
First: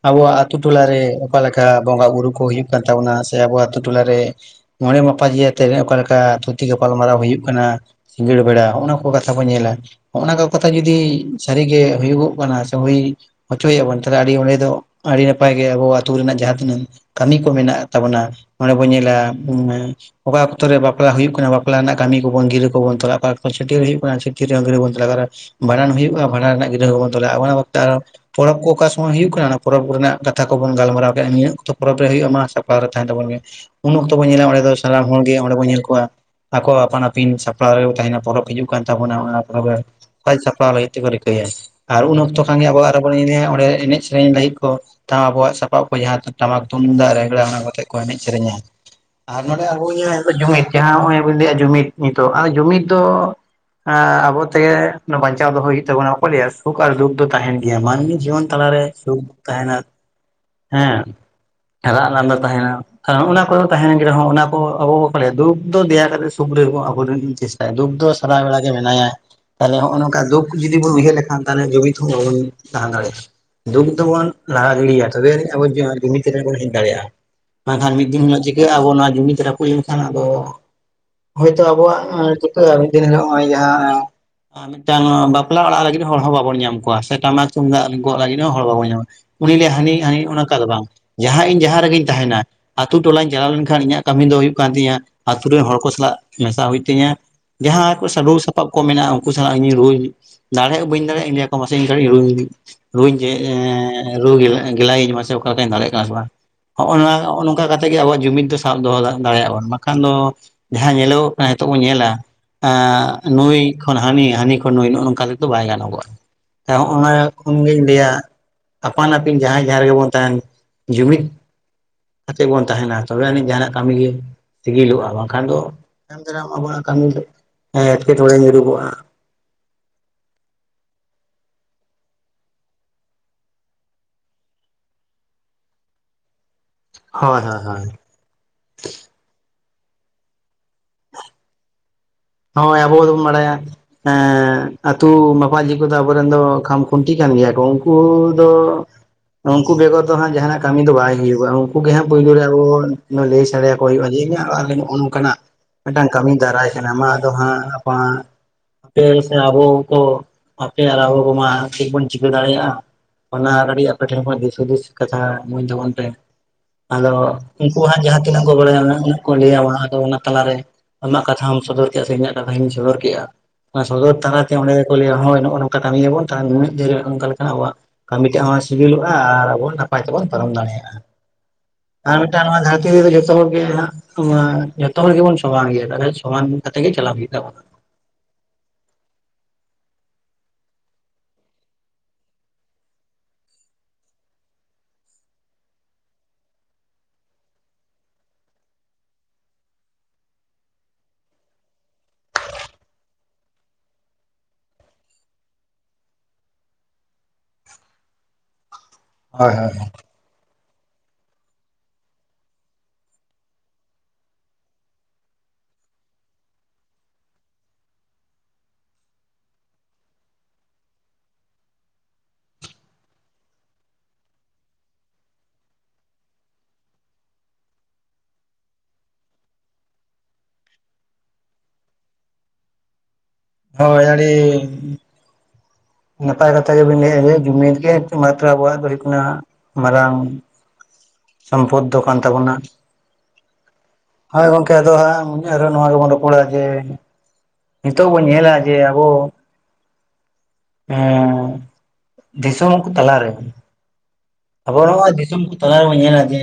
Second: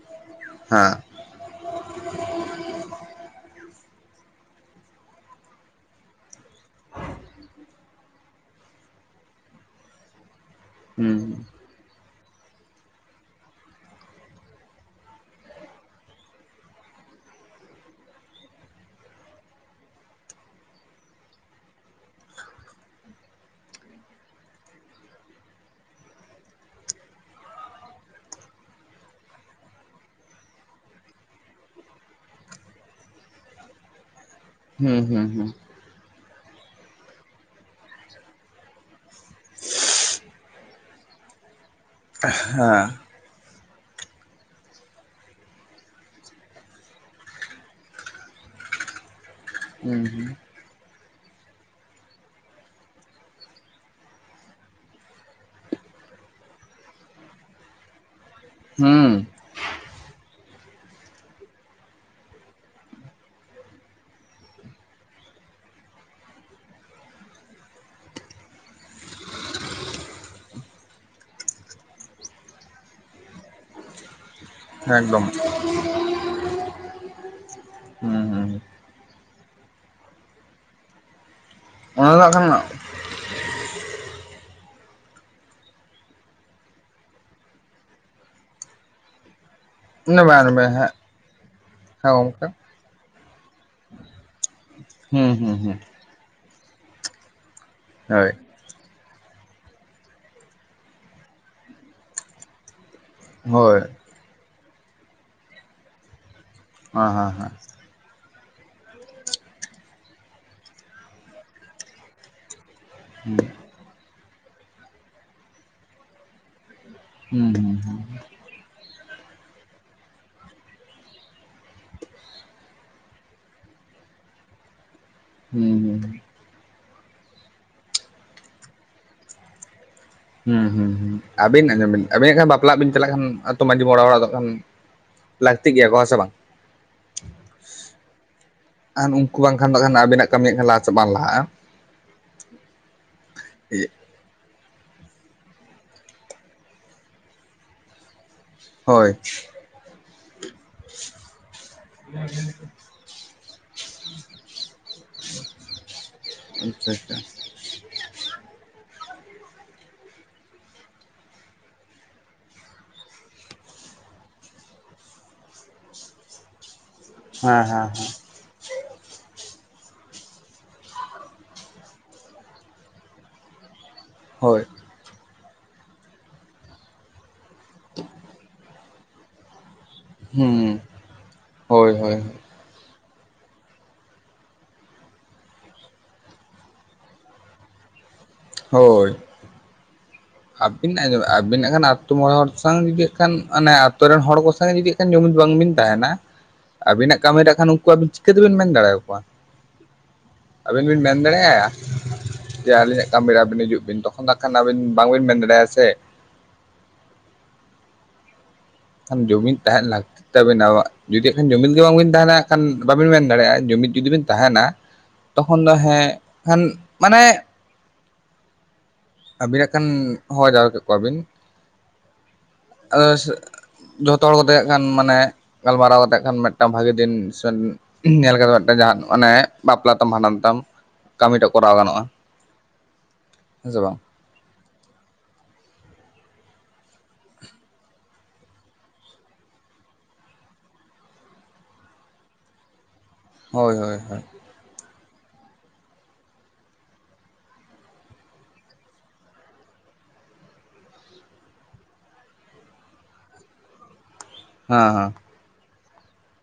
ᱟᱵᱚᱣᱟᱜ ᱟᱛᱩ ᱴᱚᱞᱟ ᱦᱮᱸ ᱨᱮ ᱚᱠᱟ ᱞᱮᱠᱟ ᱵᱚᱸᱜᱟ ᱵᱩᱨᱩ ᱠᱚ ᱦᱩᱭᱩᱜ ᱠᱟᱱ ᱛᱟᱵᱚᱱᱟ ᱥᱮ ᱟᱵᱚ ᱟᱛᱩ ᱴᱚᱞᱟᱨᱮ ᱢᱚᱸᱬᱮ ᱢᱟᱯᱟᱡᱤ ᱠᱟᱛᱮᱜ ᱮ ᱚᱠᱟᱨᱮ ᱠᱟᱨᱟ ᱴᱤ ᱜᱟᱟᱯᱟᱞ ᱢᱟᱨᱟᱣ ᱦᱩᱭᱩᱜ ᱠᱟᱱᱟ ᱥᱤᱸᱜᱟᱹᱲ ᱵᱮᱲᱟ ᱚᱱᱟ ᱠᱚ ᱠᱟᱛᱷᱟ ᱠᱚ ᱧᱮᱞᱟ᱾ ᱦᱚᱜᱚ-ᱱᱟ ᱠᱚ ᱠᱟᱛᱷᱟ ᱡᱩᱫᱤ ᱦᱩᱸ ᱥᱟᱹᱨᱤᱜᱮ ᱦᱩᱭᱩᱜᱚᱜ ᱠᱟᱱᱟ ᱦᱩᱭ ᱦᱚᱪᱚᱭ ᱟᱵᱚᱱ ᱪᱮᱫᱟᱜ ᱟᱹᱰᱤ ᱚᱸᱰᱮ ᱫᱚ ᱟᱹᱰᱤ ᱱᱟᱯᱟᱭ ᱜᱮ ᱟᱵᱚ ᱟᱛᱩ ᱨᱮᱱᱟᱜ ᱡᱟᱦᱟᱸ ᱛᱤᱱᱟᱹᱝ ᱠᱟᱹᱢᱤ ᱠᱚ ᱢᱮᱱᱟᱜ ᱛᱟᱵᱚᱱᱟ ᱱᱚᱰᱮ ᱵᱚ ᱧᱮᱞᱟ ᱚᱠᱟ ᱚᱠᱛᱚ ᱨᱮ ᱵᱟᱯᱞᱟ ᱦᱩᱭᱩᱜ ᱠᱟᱱᱟ ᱵᱟᱯᱞᱟ ᱨᱮᱱᱟᱜ ᱠᱟᱹᱢᱤ ᱠᱚ ᱵᱚᱱ ᱜᱤᱨᱟ. ᱠᱚ ᱵᱚᱱ ᱛᱚᱞᱟ ᱚᱠᱟ ᱚᱠᱟᱨᱮ ᱪᱷᱟᱴᱭᱟ. ᱨ ᱦᱩᱭᱩᱜ ᱠᱟᱱᱟ ᱪᱷᱟᱴᱭᱟ. ᱨ ᱨᱮ ᱚᱱᱛᱮ ᱨᱮᱵᱚᱱ ᱞᱟ ᱵᱷᱟᱸᱰᱟᱱ ᱦᱩᱭᱩᱜ-ᱟ ᱵᱷᱟᱸᱰᱟᱱ ᱨᱮᱱᱟᱜ ᱜᱤᱨᱟ. ᱠᱚᱵᱚᱱ ᱛᱚᱞᱟ ᱚᱱᱟ ᱚᱠᱛᱮ ᱯᱚᱨᱚᱵᱽ ᱠᱚ ᱚᱠᱟ ᱥᱩᱢᱚᱭ ᱦᱩᱭᱩᱜ ᱠᱟᱱᱟ ᱚᱱᱟ ᱯᱚᱨᱚᱵᱽ ᱨᱮᱱᱟᱜ ᱠᱟᱛᱷᱟ ᱠᱚᱵᱚᱱ ᱜᱟᱞᱢᱟᱨᱟᱣ ᱠᱮᱜᱟ ᱱᱤᱭᱟᱹ ᱚᱠᱛᱚ ᱯᱚᱨᱚᱵᱽ ᱨᱮ ᱦᱩᱭᱩᱜ-ᱟ ᱢᱟ ᱥᱟᱯᱲᱟᱣ ᱨᱮ ᱛᱟᱦᱮᱱ ᱛᱟᱵᱚᱱ ᱢᱮ ᱩᱱ ᱚᱠᱛᱚ ᱵᱚ ᱧᱮᱞᱟ ᱚᱸᱰᱮ ᱫᱚ ᱦᱩᱸ ᱥᱟᱱᱟᱢ ᱦᱚᱲ ᱦᱩᱸ ᱜᱮ ᱦᱩᱸ ᱚᱸᱰᱮ ᱵᱚᱱ ᱧᱮᱞ ᱠᱚᱣᱟ ᱟᱠᱚᱣᱟᱜ ᱟᱯᱟᱱ ᱟᱹᱯᱤᱱ ᱥᱟᱯᱲᱟᱣ ᱨᱮ ᱠᱚ ᱛᱟᱦᱮᱱᱟ ᱯᱚᱨᱚᱵᱽ ᱦᱤᱡᱩᱜ ᱠᱟᱱ ᱛᱟᱵᱚᱱᱟ ᱚᱱᱟ ᱯᱚᱨᱚᱵᱽ ᱨᱮ ᱥᱟᱡ ᱥᱟᱯᱲᱟᱣ ᱞᱟᱹᱜᱤᱫ ᱛᱮᱠᱚ ᱨᱤᱠᱟᱹᱭᱟ᱾ ᱟᱨ ᱩᱱ ᱚᱠᱛᱚ ᱠᱷᱟᱱ ᱜᱮ ᱦᱮᱸ ᱟᱵᱚᱣᱟᱜ ᱨᱮᱵᱚᱱ ᱧᱮᱞᱮᱭᱟ ᱚᱸᱰᱮ ᱮᱱᱮᱡ ᱥᱮᱨᱮᱧ ᱞᱟᱹᱜᱤᱜ ᱠᱚ ᱛᱟᱣ ᱟᱵᱚᱣᱟᱜ ᱥᱟᱯᱟᱵ ᱠᱚ ᱡᱟᱦᱟᱸ ᱛᱤ ᱴᱟᱢᱟᱠ ᱛᱩᱢᱫᱟᱜ ᱨᱮᱜᱽᱲᱟ ᱚᱱᱟ ᱠᱚᱛᱮ ᱠᱚ ᱮᱱᱮᱡ ᱥᱮᱨᱮᱧᱟ᱾ ᱟᱨ ᱱᱚᱰᱮ ᱟᱵᱚ ᱵᱚ ᱧᱮᱞᱟ ᱡᱟᱦᱟᱭ ᱦᱩᱸ ᱠᱚ ᱡᱩᱢᱤᱫ ᱡᱟᱦᱟᱸ ᱦᱚᱜᱚᱭ ᱵᱚᱱ ᱞᱟᱹᱭᱟ ᱡᱩᱢᱤᱫ ᱱᱤᱛᱚᱜ ᱟᱨ ᱡᱩᱢᱤᱫ ᱫᱚᱼᱼ ᱟᱵᱚ ᱛᱮᱜᱮ ᱚᱱᱟ ᱵᱟᱧᱪᱟᱣ ᱫᱚᱦᱚᱸ ᱦᱩᱭᱩᱜ ᱛᱟᱵᱱᱟ ᱵᱟᱠᱚ ᱞᱮᱭᱟ ᱥᱩᱠ ᱟᱨ ᱫᱩᱠ ᱫᱚ ᱛᱟᱦᱮᱱ ᱜᱮᱭᱟ ᱢᱟᱹᱱᱢᱤ ᱡᱤᱭᱚᱱ ᱛᱟᱞᱮ ᱨᱮ ᱦᱩᱸ ᱥᱩᱠ ᱛᱟᱦᱮᱱᱟ, ᱦᱮᱸ ᱨᱟᱜ ᱞᱟᱸᱫᱟ ᱛᱟᱦᱮᱱᱟ᱾ ᱠᱟ ᱦᱚᱜᱚᱱᱟ ᱠᱚᱫᱚ ᱛᱟᱦᱮᱱ ᱜᱮ ᱨᱮᱦᱚᱸ ᱚᱱᱟ ᱠᱚ ᱟᱵᱚ ᱵᱟᱝᱠᱚ ᱞᱟᱭᱟ ᱫᱩᱠ ᱫᱚ ᱫᱮᱭᱟ ᱠᱟᱛᱮᱜ ᱥᱩᱠ ᱨᱮ ᱟᱵᱚ ᱨᱮᱱ ᱪᱮᱥᱴᱟᱭᱟ ᱫᱩᱠ ᱫᱚ ᱥᱟᱨᱟ ᱵᱮᱲᱟ ᱜᱮ ᱢᱮᱱᱟᱭᱟ᱾ ᱛᱟᱦᱚᱞᱮ ᱦᱚᱜᱚ ᱱᱚᱝᱠᱟ ᱫᱩᱠ ᱡᱩᱫᱤ ᱵᱚᱱ ᱩᱭᱦᱟᱹᱨ ᱞᱮᱠᱷᱟᱱ ᱛᱟᱦᱞᱮ ᱡᱩᱢᱤᱫ ᱦᱚᱸ ᱵᱟᱵᱚᱱ ᱛᱟᱦᱮᱸ ᱫᱟᱲᱮᱜ-ᱟ᱾ ᱫᱩᱠ ᱫᱚᱵᱚᱱ ᱞᱟᱦᱟ ᱦᱮᱸ ᱜᱤᱲᱤᱭᱟ ᱮᱠᱫᱚᱢ ᱛᱚᱵᱮ ᱟᱹᱱᱤ ᱠᱷᱟ ᱵᱚᱱ [unintelligible] ᱫᱟᱲᱮᱭᱟᱜᱼᱟ ᱵᱟᱝᱠᱷᱟᱱ ᱢᱤᱫ ᱦᱩᱸ ᱫᱤᱱ ᱦᱤᱞᱳᱜ ᱦᱩᱸ ᱪᱤᱠᱟᱹᱜ-ᱟ ᱟᱵᱚ ᱱᱚᱣᱟ ᱡᱩᱢᱤᱫ ᱨᱟᱹᱯᱩᱜ ᱞᱮᱱᱠᱷᱟᱱ ᱟᱫᱚ ᱦᱚᱭᱛᱚ ᱚᱱᱟ ᱫᱚ ᱦᱟᱸᱜ ᱟᱵᱚᱣᱟᱜ ᱠᱷᱟᱱ ᱪᱤᱠᱟᱹᱜ-ᱟ ᱢᱤᱫ ᱫᱤᱱ ᱦᱤᱞᱳᱜ ᱦᱚᱜᱚᱭ ᱡᱟᱦᱟᱸ ᱢᱤᱫᱴᱟᱝ ᱵᱟᱯᱞᱟ ᱚᱲᱟᱜ ᱞᱟᱹᱜᱤᱫ ᱦᱚᱲ ᱦᱚᱸ ᱵᱟᱵᱚᱱ ᱧᱟᱢ ᱠᱚᱣᱟ ᱥᱮ ᱴᱟᱢᱟᱠ ᱛᱩᱢᱫᱟᱜ ᱜᱚᱜ ᱞᱟᱹᱜᱤᱜ ᱦᱚᱸ ᱦᱚᱲ ᱵᱟᱵᱚᱱ ᱧᱟᱢ ᱩᱱᱤᱭ ᱞᱟᱹᱭᱟ ᱦᱟᱹᱱᱤ ᱦᱟᱹᱱᱤ ᱚᱱᱮ ᱚᱱᱠᱟ ᱫᱚ ᱨᱮᱵᱮᱱ ᱵᱟᱝ ᱦᱟᱸᱜ ᱡᱟᱦᱟᱸ ᱤᱧ ᱡᱟᱦᱟᱸ ᱨᱮᱜᱮᱧ ᱦᱮᱸ ᱛᱟᱦᱮᱱᱟ᱾ ᱜᱚᱝᱠᱮ ᱟᱛᱳ ᱴᱚᱞᱟᱧ ᱪᱟᱞᱟᱣ ᱞᱮᱱᱠᱷᱟᱱ ᱤᱧᱟᱹᱜ ᱠᱟᱹᱢᱤ ᱫᱚ ᱦᱩᱭᱩᱜ ᱠᱟᱱ ᱛᱤᱧᱟᱹ ᱦᱩᱸ ᱟᱛᱳ ᱦᱩᱸ ᱨᱮᱱ ᱦᱩᱸ ᱦᱚᱲ ᱠᱚ ᱥᱟᱞᱟᱜ ᱢᱮᱥᱟᱜ ᱦᱩᱭᱩᱜ ᱛᱤᱧᱟᱹ ᱡᱟᱦᱟᱸ ᱟᱨᱠᱚ ᱦᱳᱭ ᱥᱟᱵᱩ ᱥᱟ ᱥᱟᱯᱟᱯ ᱠᱚ ᱢᱮᱱᱟᱜ-ᱟ ᱩᱱᱠᱩ ᱥᱟᱞᱟᱜ ᱤᱧ ᱨᱩᱣᱟ ᱫᱟᱲᱮᱭᱟᱜ ᱵᱟᱹᱧ ᱫᱟᱲᱮᱭᱟᱜ ᱞᱟᱹᱭᱟᱠᱚ ᱢᱟᱥᱮ ᱤᱧ ᱠᱟᱹᱴᱤᱡ ᱨᱩᱭ ᱨᱩᱭ ᱜᱮ ᱦᱳᱭ ᱦᱮᱸ ᱨᱩ ᱜᱮᱞᱟ ᱜᱮᱞᱟᱭᱤᱧ ᱢᱟᱥᱮ ᱚᱠᱟ ᱞᱮᱠᱟᱧ ᱫᱟᱲᱮᱜ ᱠᱟᱱᱟ ᱥᱮ ᱵᱟᱝ ᱦᱚᱜ ᱱᱚᱣᱟ ᱱᱚᱝᱠᱟ ᱠᱟᱛ ᱛᱮᱜᱮ ᱟᱵᱚᱣᱟᱜ ᱡᱩᱢᱤᱫ ᱫᱚ ᱥᱟᱵ ᱫᱚᱦᱚ ᱫᱟᱲᱮᱭᱟᱜ ᱵᱚᱱ ᱵᱟᱠᱷᱟᱱ ᱫᱚ ᱡᱟᱦᱟᱸ ᱧᱮᱞᱚᱜ ᱟ ᱱᱤᱛᱚᱜ ᱵᱚᱱ ᱧᱮᱞᱟ ᱮᱸ ᱱᱩᱭ ᱠᱷᱚᱱ ᱦᱟᱹᱱᱤ ᱦᱟᱹᱱᱤ ᱠᱷᱚᱱ ᱱᱩᱭ ᱱᱚᱜᱚ ᱱᱚᱝᱠᱟ ᱛᱮᱫᱚ ᱵᱟᱭ ᱜᱟᱱᱚᱜ-ᱟ ᱡᱟ ᱦᱚᱜᱚᱱᱟᱭ ᱦᱮᱸ ᱠᱷᱚᱱ ᱜᱤᱧ ᱦᱮᱸ ᱞᱟᱹᱭᱟ ᱟᱯᱟᱱ ᱟᱹᱯᱤᱱ ᱡᱟᱦᱟᱸᱭ ᱡᱟᱦᱟᱸ ᱨᱮᱜᱮ ᱵᱚᱱ ᱛᱟᱦᱮᱱ ᱡᱩᱢᱤᱫ [unintelligible] ᱵᱚᱱ ᱛᱟᱦᱮᱱᱟ ᱛᱚᱵᱮ ᱟᱹᱱᱤᱡ ᱡᱟᱦᱟᱱᱟᱜ ᱠᱟᱹᱢᱤ ᱜᱮ ᱥᱤᱜᱤᱞᱚᱜᱼᱟ ᱵᱟᱝᱠᱷᱟᱱ ᱫᱚ ᱦᱩᱸ ᱦᱩᱸ ᱦᱩᱸ ᱥᱩᱛᱚᱨᱟᱝ ᱟᱵᱚᱣᱟᱜ ᱠᱟᱹᱢᱤ ᱫᱚ ᱦᱮᱸ ᱮᱴᱠᱮᱴᱚᱬᱮ ᱧᱩᱨᱩᱜᱚᱜᱼᱟ ᱦᱩᱸ ᱦᱩᱸ ᱦᱩᱸ ᱟᱹᱵᱤᱱ ᱟᱸᱡᱚᱢ ᱵᱤᱱ ᱟᱵᱤᱱ ᱦᱟᱜ ᱠᱷᱟᱱ ᱵᱟᱯᱞᱟᱜ ᱵᱤᱱ ᱪᱟᱞᱟᱜ ᱠᱷᱟᱱ ᱛᱚ ᱢᱟᱺᱡᱷᱤ ᱵᱟᱵᱟ ᱟᱜ ᱚᱲᱟᱜ ᱫᱚ ᱠᱷᱟᱱ ᱞᱟᱹᱠᱛᱤ ᱜᱮᱭᱟ ᱠᱚ ᱦᱮᱸ ᱥᱮ ᱵᱟᱝ ᱦᱳᱭ ᱦᱳᱭ ᱦᱳᱭ ᱟᱨ ᱩᱱᱠᱩ ᱵᱟᱝᱠᱷᱟᱱ ᱫᱚ ᱦᱟᱜ ᱟᱵᱤᱱᱟᱜ ᱠᱟᱹᱢᱤ ᱞᱟᱦᱟᱥᱮᱫ ᱵᱟᱝ ᱞᱟᱦᱟᱜᱼᱟ ᱦᱳᱭ ᱟᱵᱚ ᱫᱚᱵᱚᱱ ᱵᱟᱲᱟᱭᱟ ᱮᱸᱫ ᱟᱛᱳ ᱢᱟᱯᱟᱡᱤ ᱠᱚᱫᱚ ᱟᱵᱚᱨᱮᱱ ᱫᱚ ᱠᱷᱟᱢ ᱠᱷᱩᱱᱴᱤ ᱠᱟᱱ ᱜᱮᱭᱟ ᱠᱚ ᱩᱱᱠᱩ ᱫᱚ ᱦᱳᱭ ᱩᱱᱠᱩ ᱵᱮᱜᱚᱨ ᱫᱚ ᱦᱟᱸᱜ ᱡᱟᱦᱟᱱᱟᱜᱼᱼ ᱠᱟᱹᱢᱤ ᱫᱚ ᱵᱟᱭ ᱦᱩᱭᱩᱜᱼᱟ ᱩᱱᱠᱩ ᱜᱮ ᱦᱟᱸᱜ ᱯᱳᱭᱞᱳ ᱨᱮ ᱟᱵᱚ ᱞᱟᱹᱭ ᱥᱟᱰᱮᱭᱟᱠᱚ ᱦᱩᱭᱩᱜᱼᱟ ᱡᱮ ᱟᱞᱮ ᱱᱚᱜᱼᱚᱭ ᱱᱚᱝ ᱠᱟᱱᱟᱜ ᱢᱤᱫᱴᱟᱝ ᱠᱟᱹᱢᱤ ᱫᱟᱨᱟᱭ ᱟᱪᱪᱷᱟ ᱠᱟᱱᱟ ᱢᱟ ᱟᱪᱪᱷᱟ ᱟᱫᱚ ᱦᱟᱸᱜ ᱟᱯᱟ ᱟᱯᱮ ᱥᱮ ᱟᱵᱚ ᱠᱚ ᱟᱯᱮ ᱟᱨ ᱟᱵᱚ ᱠᱚᱢᱟ ᱪᱮᱫ ᱵᱚᱱ ᱪᱤᱠᱟᱹ ᱫᱟᱲᱮᱭᱟᱜᱼᱟ ᱚᱱᱟ ᱠᱟᱹᱴᱤᱡ ᱟᱯᱮᱴᱷᱮᱱ ᱠᱷᱚᱱ ᱫᱤᱥ ᱦᱩᱫᱤᱥ ᱠᱟᱛᱷᱟ ᱮᱢᱟᱹᱧ ᱛᱟᱵᱚᱱ ᱯᱮ ᱟᱫᱚ ᱦᱮᱸ ᱩᱱᱠᱩ ᱦᱮᱸ ᱦᱮᱸ ᱦᱟᱸᱜ ᱡᱟᱦᱟᱸ ᱛᱤᱱᱟᱹᱜ ᱠᱚ ᱵᱟᱲᱟᱭᱟ ᱩᱱᱟᱹᱜ ᱠᱚ ᱞᱟᱹᱭᱟ ᱵᱚᱱᱟ ᱟᱫᱚ ᱚᱱᱟ ᱛᱟᱞᱟᱨᱮ ᱟᱢᱟᱜ ᱠᱟᱛᱷᱟᱢ ᱥᱚᱫᱚᱨᱼᱼ ᱪᱮᱫᱟᱜ ᱥᱮ ᱤᱧᱟᱹᱜ ᱠᱟᱛᱷᱟᱧ ᱥᱚᱫᱚᱨ ᱠᱮᱫᱼᱟ ᱚᱱᱟ ᱥᱚᱫᱚᱨ ᱛᱟᱞᱟᱛᱮ ᱦᱳᱭ ᱚᱸᱰᱮᱼᱼ ᱠᱚ ᱞᱟᱹᱭᱟ ᱦᱳᱭ ᱱᱚᱜᱼᱚ ᱱᱚᱝᱠᱟ ᱠᱟᱹᱢᱤᱭᱟ ᱵᱚᱱ ᱛᱟᱦᱞᱮ ᱱᱤᱱᱟᱹᱜ ᱫᱤᱱ ᱨᱮ ᱱᱚᱝᱠᱟ ᱞᱮᱠᱟᱱᱟᱜ ᱟᱵᱚᱣᱟᱜ ᱠᱟᱹᱢᱤ ᱴᱟᱜ ᱦᱚᱸ ᱥᱤᱜᱤᱞᱚᱜᱼᱟ ᱟᱨ ᱟᱵᱚ ᱱᱟᱯᱟᱭ ᱛᱮᱵᱚᱱ ᱯᱟᱨᱚᱢ ᱦᱩᱸ ᱫᱟᱲᱮᱭᱟᱜᱼᱟ ᱦᱳᱭ ᱟᱨ ᱦᱳᱭ ᱢᱤᱫᱴᱟᱝ ᱱᱚᱣᱟ ᱫᱷᱟᱹᱨᱛᱤ ᱨᱮᱼᱼ ᱡᱚᱛᱚ ᱦᱚᱲ ᱜᱮ ᱦᱟᱹᱜ ᱡᱚᱛᱚ ᱦᱚᱲ ᱜᱮᱵᱚᱱ ᱥᱚᱢᱟᱱ ᱜᱮᱭᱟ ᱛᱟᱦᱚᱞᱮ ᱥᱚᱢᱟᱱ ᱠᱟᱛᱮ ᱜᱮ ᱪᱟᱞᱟᱜ ᱦᱩᱭᱩᱜ ᱛᱟᱵᱚᱱᱟ ᱦᱳᱭ ᱟᱹᱵᱤᱱ ᱟᱸᱡᱚᱢ ᱵᱤᱱ ᱟᱹᱵᱤᱱᱟᱜ ᱦᱟᱜ ᱠᱷᱱ ᱟᱛᱳ ᱢᱚᱬᱮ ᱦᱚᱲ ᱥᱟᱝ ᱡᱩᱫᱤ ᱦᱟᱜᱠᱷᱟᱱ ᱟᱱᱮ ᱟᱛᱩ ᱨᱮᱱ ᱦᱚᱲ ᱠᱚ ᱥᱟᱜᱮ ᱡᱩᱫᱤ ᱮᱠᱮᱱ ᱡᱩᱢᱤᱫ ᱵᱟᱝᱵᱤᱱ ᱛᱟᱦᱮᱱᱟ ᱟᱹᱵᱤᱱᱟᱜ ᱠᱟᱹᱢᱤ ᱨᱮ ᱠᱷᱟᱱ ᱩᱱᱠᱩ ᱟᱵᱤᱱ ᱪᱤᱠᱟᱹᱛᱮ ᱵᱮᱱ ᱢᱮᱱ ᱫᱟᱲᱮ ᱟᱠᱚᱣᱟ ᱟᱵᱤᱱ ᱵᱤᱱ ᱢᱮᱱ ᱫᱟᱲᱮᱭᱟᱜᱼᱟ ᱡᱮ ᱟᱹᱞᱤᱧᱟᱜ ᱠᱟᱹᱢᱤ ᱨᱮ ᱟᱹᱵᱤᱱ ᱦᱤᱡᱩᱜ ᱵᱤᱱ ᱛᱚᱠᱷᱚᱱ ᱫᱚ ᱦᱟᱜ ᱠᱷᱟᱱ ᱟᱵᱤᱱ ᱵᱟᱝᱵᱤᱱ ᱢᱮᱱ ᱫᱟᱲᱮᱭᱟᱜᱼᱟ ᱥᱮ ᱮᱠᱷᱟᱱ ᱡᱩᱢᱤᱫ ᱛᱟᱦᱮᱱ ᱞᱟᱹᱠᱛᱤ ᱛᱟᱵᱤᱱᱟ ᱡᱩᱫᱤ ᱦᱟᱜ ᱠᱷᱟᱱ ᱡᱩᱢᱤᱫ ᱜᱮ ᱵᱟᱝᱵᱤᱱ ᱛᱟᱦᱮ ᱦᱟᱜ ᱠᱷᱟᱱ ᱵᱟᱹᱵᱤᱱ ᱢᱮᱱ ᱫᱟᱲᱮᱭᱟᱜᱼᱟ ᱡᱩᱢᱤᱫ ᱡᱩᱫᱤ ᱵᱤᱱ ᱛᱟᱦᱮᱱᱟ ᱛᱚᱠᱷᱚᱱ ᱫᱚ ᱦᱮᱸ ᱠᱷᱟᱱ ᱢᱟᱱᱮᱼᱼ ᱟᱹᱵᱤᱱᱟᱜ ᱠᱷᱟᱱ ᱦᱚᱦᱚ ᱡᱟᱣᱨᱟ ᱠᱮᱫ ᱠᱚᱣᱟ ᱵᱤᱱ ᱟᱫᱚ ᱡᱚᱛᱚ ᱦᱚᱲ ᱠᱟᱛᱮᱜ ᱠᱷᱟᱱ ᱢᱟᱱᱮ ᱜᱟᱞᱢᱟᱨᱟᱣ ᱠᱟᱛᱮᱜ ᱠᱷᱟᱱ ᱢᱤᱫᱴᱟᱝ ᱵᱷᱟᱹᱜᱤ ᱫᱤᱱ ᱥᱮᱼᱼ ᱤᱧ ᱧᱮᱞ ᱠᱟᱫᱟ ᱢᱤᱫᱴᱮᱱ ᱡᱟᱦᱟ ᱢᱟᱱᱮ ᱵᱟᱯᱞᱟ ᱛᱟᱢ ᱵᱷᱟᱸᱰᱟᱱ ᱛᱟᱢ ᱠᱟᱹᱢᱤᱴᱟᱜ ᱠᱚᱨᱟᱣ ᱜᱟᱱᱚᱜᱼᱟ [inaudible] ᱥᱮ ᱵᱟᱝ ᱦᱳᱭ ᱟ. ᱰᱤ ᱱᱟᱯᱟᱭ ᱠᱟᱛᱷᱟ ᱜᱮᱵᱮᱱ ᱞᱟᱹᱭ ᱮᱫᱼᱟ ᱡᱮ ᱡᱩᱢᱤᱫ ᱜᱮ ᱮᱠ ᱢᱟᱛᱨᱚ ᱟᱵᱚᱣᱟᱜ ᱫᱚ ᱦᱩᱭᱩᱜ ᱠᱟᱱᱟ ᱢᱟᱨᱟᱝᱼᱼ ᱥᱚᱢᱯᱚᱫ ᱫᱚ ᱠᱟᱱ ᱛᱟᱵᱚᱱᱟ ᱦᱳᱭ ᱦᱳᱭ ᱦᱳᱭ ᱦᱳᱭ ᱜᱚᱢᱠᱮ ᱟᱫᱚ ᱦᱟᱸᱜ ᱟᱨᱦᱚᱸ ᱱᱚᱣᱟ ᱜᱮᱵᱚᱱ ᱨᱚᱯᱚᱲᱟ ᱡᱮ ᱱᱤᱛᱚᱜ ᱵᱚᱱ ᱧᱮᱞᱟ ᱡᱮ ᱟᱵᱚ ᱮ ᱫᱤᱥᱚᱢ ᱠᱚ ᱛᱟᱞᱟᱨᱮ ᱟᱵᱚ ᱱᱚᱜᱼᱚᱭ ᱦᱮᱸ ᱫᱤᱥᱚᱢᱼᱼ ᱛᱟᱞᱟ ᱨᱮᱵᱚᱱ ᱧᱮᱞᱟ ᱡᱮ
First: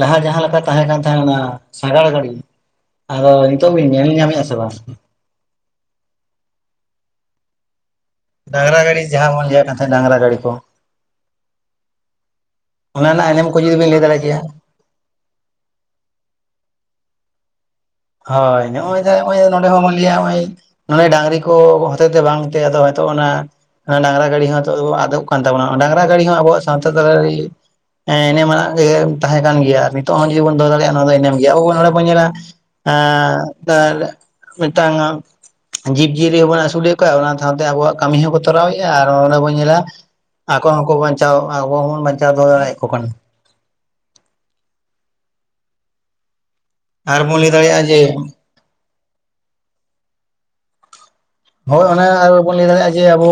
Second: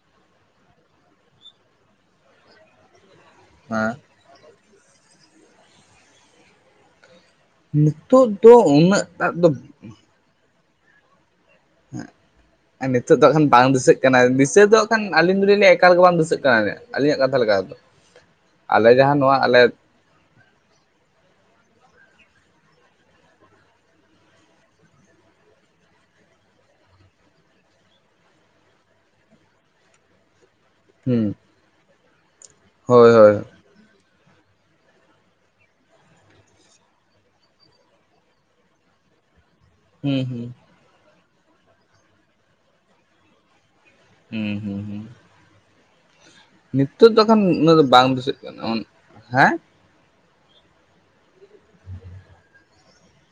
ᱞᱟᱦᱟ ᱡᱟᱦᱟᱸ ᱞᱮᱠᱟ ᱛᱟᱦᱮᱸ ᱠᱟᱱ ᱛᱟᱦᱮᱸ ᱚᱱᱟ ᱥᱟᱜᱟᱲ ᱜᱟᱹᱲᱤ ᱟᱫᱚ ᱱᱤᱛᱚᱜ ᱵᱤᱱ ᱦᱮᱸ ᱧᱮᱞ ᱧᱟᱢᱮᱫᱼᱟ ᱥᱮ ᱵᱟᱝ ᱱᱤᱛᱚᱜ ᱫᱚ ᱰᱟᱝᱨᱟ ᱜᱟᱹᱰᱤ ᱩᱱᱟᱹᱜ ᱴᱟᱜ ᱡᱟᱦᱟᱸ ᱫᱚ ᱵᱚᱱ ᱞᱟᱹᱭᱟᱜ ᱠᱟᱱ ᱛᱟᱦᱮᱸᱫ ᱰᱟᱝᱨᱟ ᱜᱟᱹᱰᱤ ᱠᱚ ᱦᱟᱜ ᱚᱱᱟ ᱱᱤᱛᱚᱜ ᱫᱚ ᱨᱮᱱᱟᱜ ᱠᱷᱟᱱ ᱮᱱᱮᱢ ᱠᱚ ᱵᱟᱝ ᱡᱩᱫᱤ ᱵᱤᱱ ᱫᱤᱥᱟᱹᱜ ᱞᱟᱹᱭ ᱫᱟᱲᱮ ᱠᱟᱱᱟ ᱠᱮᱭᱟ ᱫᱤᱥᱟᱹ ᱫᱚ ᱠᱷᱟᱱ ᱟᱹᱞᱤᱧ ᱫᱩᱞᱤᱧ ᱞᱮᱭᱟ ᱮᱠᱟᱞ ᱜᱮ ᱵᱟᱝ ᱫᱤᱥᱟᱹᱜ ᱠᱟᱱᱟ ᱟᱹᱞᱤᱧᱟᱜ ᱠᱟᱛᱷᱟ ᱞᱮᱠᱟ ᱛᱮᱫᱚ ᱦᱳᱭ ᱟᱞᱮ ᱱᱚᱜᱼᱚᱭ ᱡᱟᱦᱟᱸ ᱱᱚᱣᱟ ᱦᱚᱸᱜᱼᱚᱭ ᱟᱞᱮ ᱱᱚᱰᱮ ᱦᱚᱸ ᱦᱚᱸᱜ-ᱚᱭ ᱱᱚᱰᱮ ᱰᱟᱝᱨᱤ ᱠᱚ ᱦᱚᱛᱮᱛᱮ ᱵᱟᱝᱛᱮ ᱟᱫᱚ ᱦᱚᱭᱛᱳ ᱚᱱᱟ ᱰᱟᱝᱨᱟ ᱜᱟᱹᱲᱤ ᱦᱚᱸ ᱦᱤᱛᱚᱜ ᱫᱚ ᱟᱫᱚᱜ ᱠᱟᱱ ᱛᱟᱵᱚᱱᱟ, ᱰᱟᱝᱨᱟ ᱜᱟᱹᱲᱤ ᱦᱚᱸ ᱟᱵᱚᱣᱟᱜ ᱥᱟᱶᱛᱟ ᱛᱟᱞᱟᱨᱮ ᱦᱮᱸ ᱮᱱᱮᱢᱟᱱᱟᱜ ᱜᱮ ᱛᱟᱸᱦᱮ ᱠᱟᱱ ᱜᱮᱭᱟ ᱟᱨ ᱱᱤᱛᱚᱜ ᱦᱚᱸ ᱡᱩᱫᱤ ᱵᱚᱱ ᱫᱚᱦᱚ ᱫᱟᱲᱮᱭᱟᱜ ᱱᱚᱣᱟᱫᱚ ᱦᱩᱸ ᱮᱱᱮᱢ ᱜᱮᱭᱟ ᱟᱵᱚ ᱵᱚᱱ ᱱᱚᱰᱮ ᱵᱚᱱ ᱧᱮᱞᱟ ᱮ ᱦᱳᱭ ᱦᱳᱭ ᱢᱤᱫᱴᱟᱝ ᱡᱤᱵᱽ ᱡᱤᱭᱟᱹᱞᱤ ᱦᱚᱸᱵᱚᱱ ᱟᱹᱥᱩᱞᱮᱫ ᱠᱚᱣᱟ ᱚᱱᱟ ᱥᱟᱶᱛᱮ ᱟᱵᱚᱣᱟᱜ ᱠᱟᱹᱢᱤ ᱦᱚᱸᱠᱚ ᱛᱚᱨᱟᱣᱮᱫᱼᱟ ᱟᱨ ᱚᱸᱰᱮ ᱵᱚᱱ ᱧᱮᱞᱟ ᱦᱩᱸ ᱦᱩᱸ᱾ ᱟᱠᱚ ᱦᱚᱸᱠᱚ ᱵᱟᱧᱪᱟᱣ ᱟᱵᱚ ᱦᱚᱵᱚᱱ ᱵᱟᱧᱪᱟᱣ ᱫᱚᱦᱚ ᱫᱟᱲᱮᱭᱟᱠᱚ ᱠᱟᱱ᱾ ᱦᱩᱸ ᱦᱩᱸ ᱦᱩᱸ᱾ ᱱᱤᱛᱳᱜ ᱫᱚ ᱟᱨ ᱵᱚᱱ ᱮᱠᱷᱟᱱ ᱞᱟᱹᱭ ᱩᱱᱟᱹᱜ ᱫᱚ ᱫᱟᱲᱮᱭᱟᱜᱼᱟ ᱡᱮ ᱵᱟᱝ ᱵᱩᱥᱟᱹᱜ ᱠᱟᱱᱟ, ᱦᱮᱸ ᱦᱳᱭ ᱚᱱᱮ ᱟᱨ ᱟᱵᱚᱵᱚᱱ ᱞᱟᱹᱭ ᱫᱟᱲᱮᱭᱟᱜᱼᱟ ᱡᱮ ᱟᱵᱚ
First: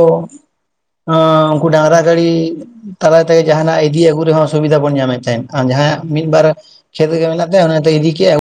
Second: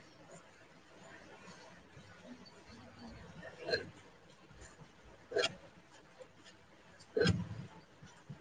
ᱟ ᱩᱱᱠᱩ ᱰᱟᱝᱨᱟ ᱜᱟᱹᱲᱤ ᱫᱟᱨᱟᱭ ᱛᱮᱜᱮ ᱡᱟᱦᱟᱱᱟᱜ ᱤᱫᱤ ᱟᱹᱜᱩ ᱨᱮᱸᱦᱚ ᱥᱩᱵᱤᱫᱷᱟ ᱵᱚᱱ ᱧᱟᱢᱮᱫ ᱛᱟᱦᱮᱸᱫ ᱟᱨ ᱡᱟᱦᱟᱸᱭᱟᱜ ᱢᱤᱫ ᱵᱟᱨ ᱠᱷᱮᱛ ᱨᱮᱜᱮ ᱢᱮᱱᱟᱜ ᱛᱟᱭᱟ ᱚᱱᱟᱛᱮ ᱤᱫᱤ ᱠᱮᱜ-ᱟᱭ᱾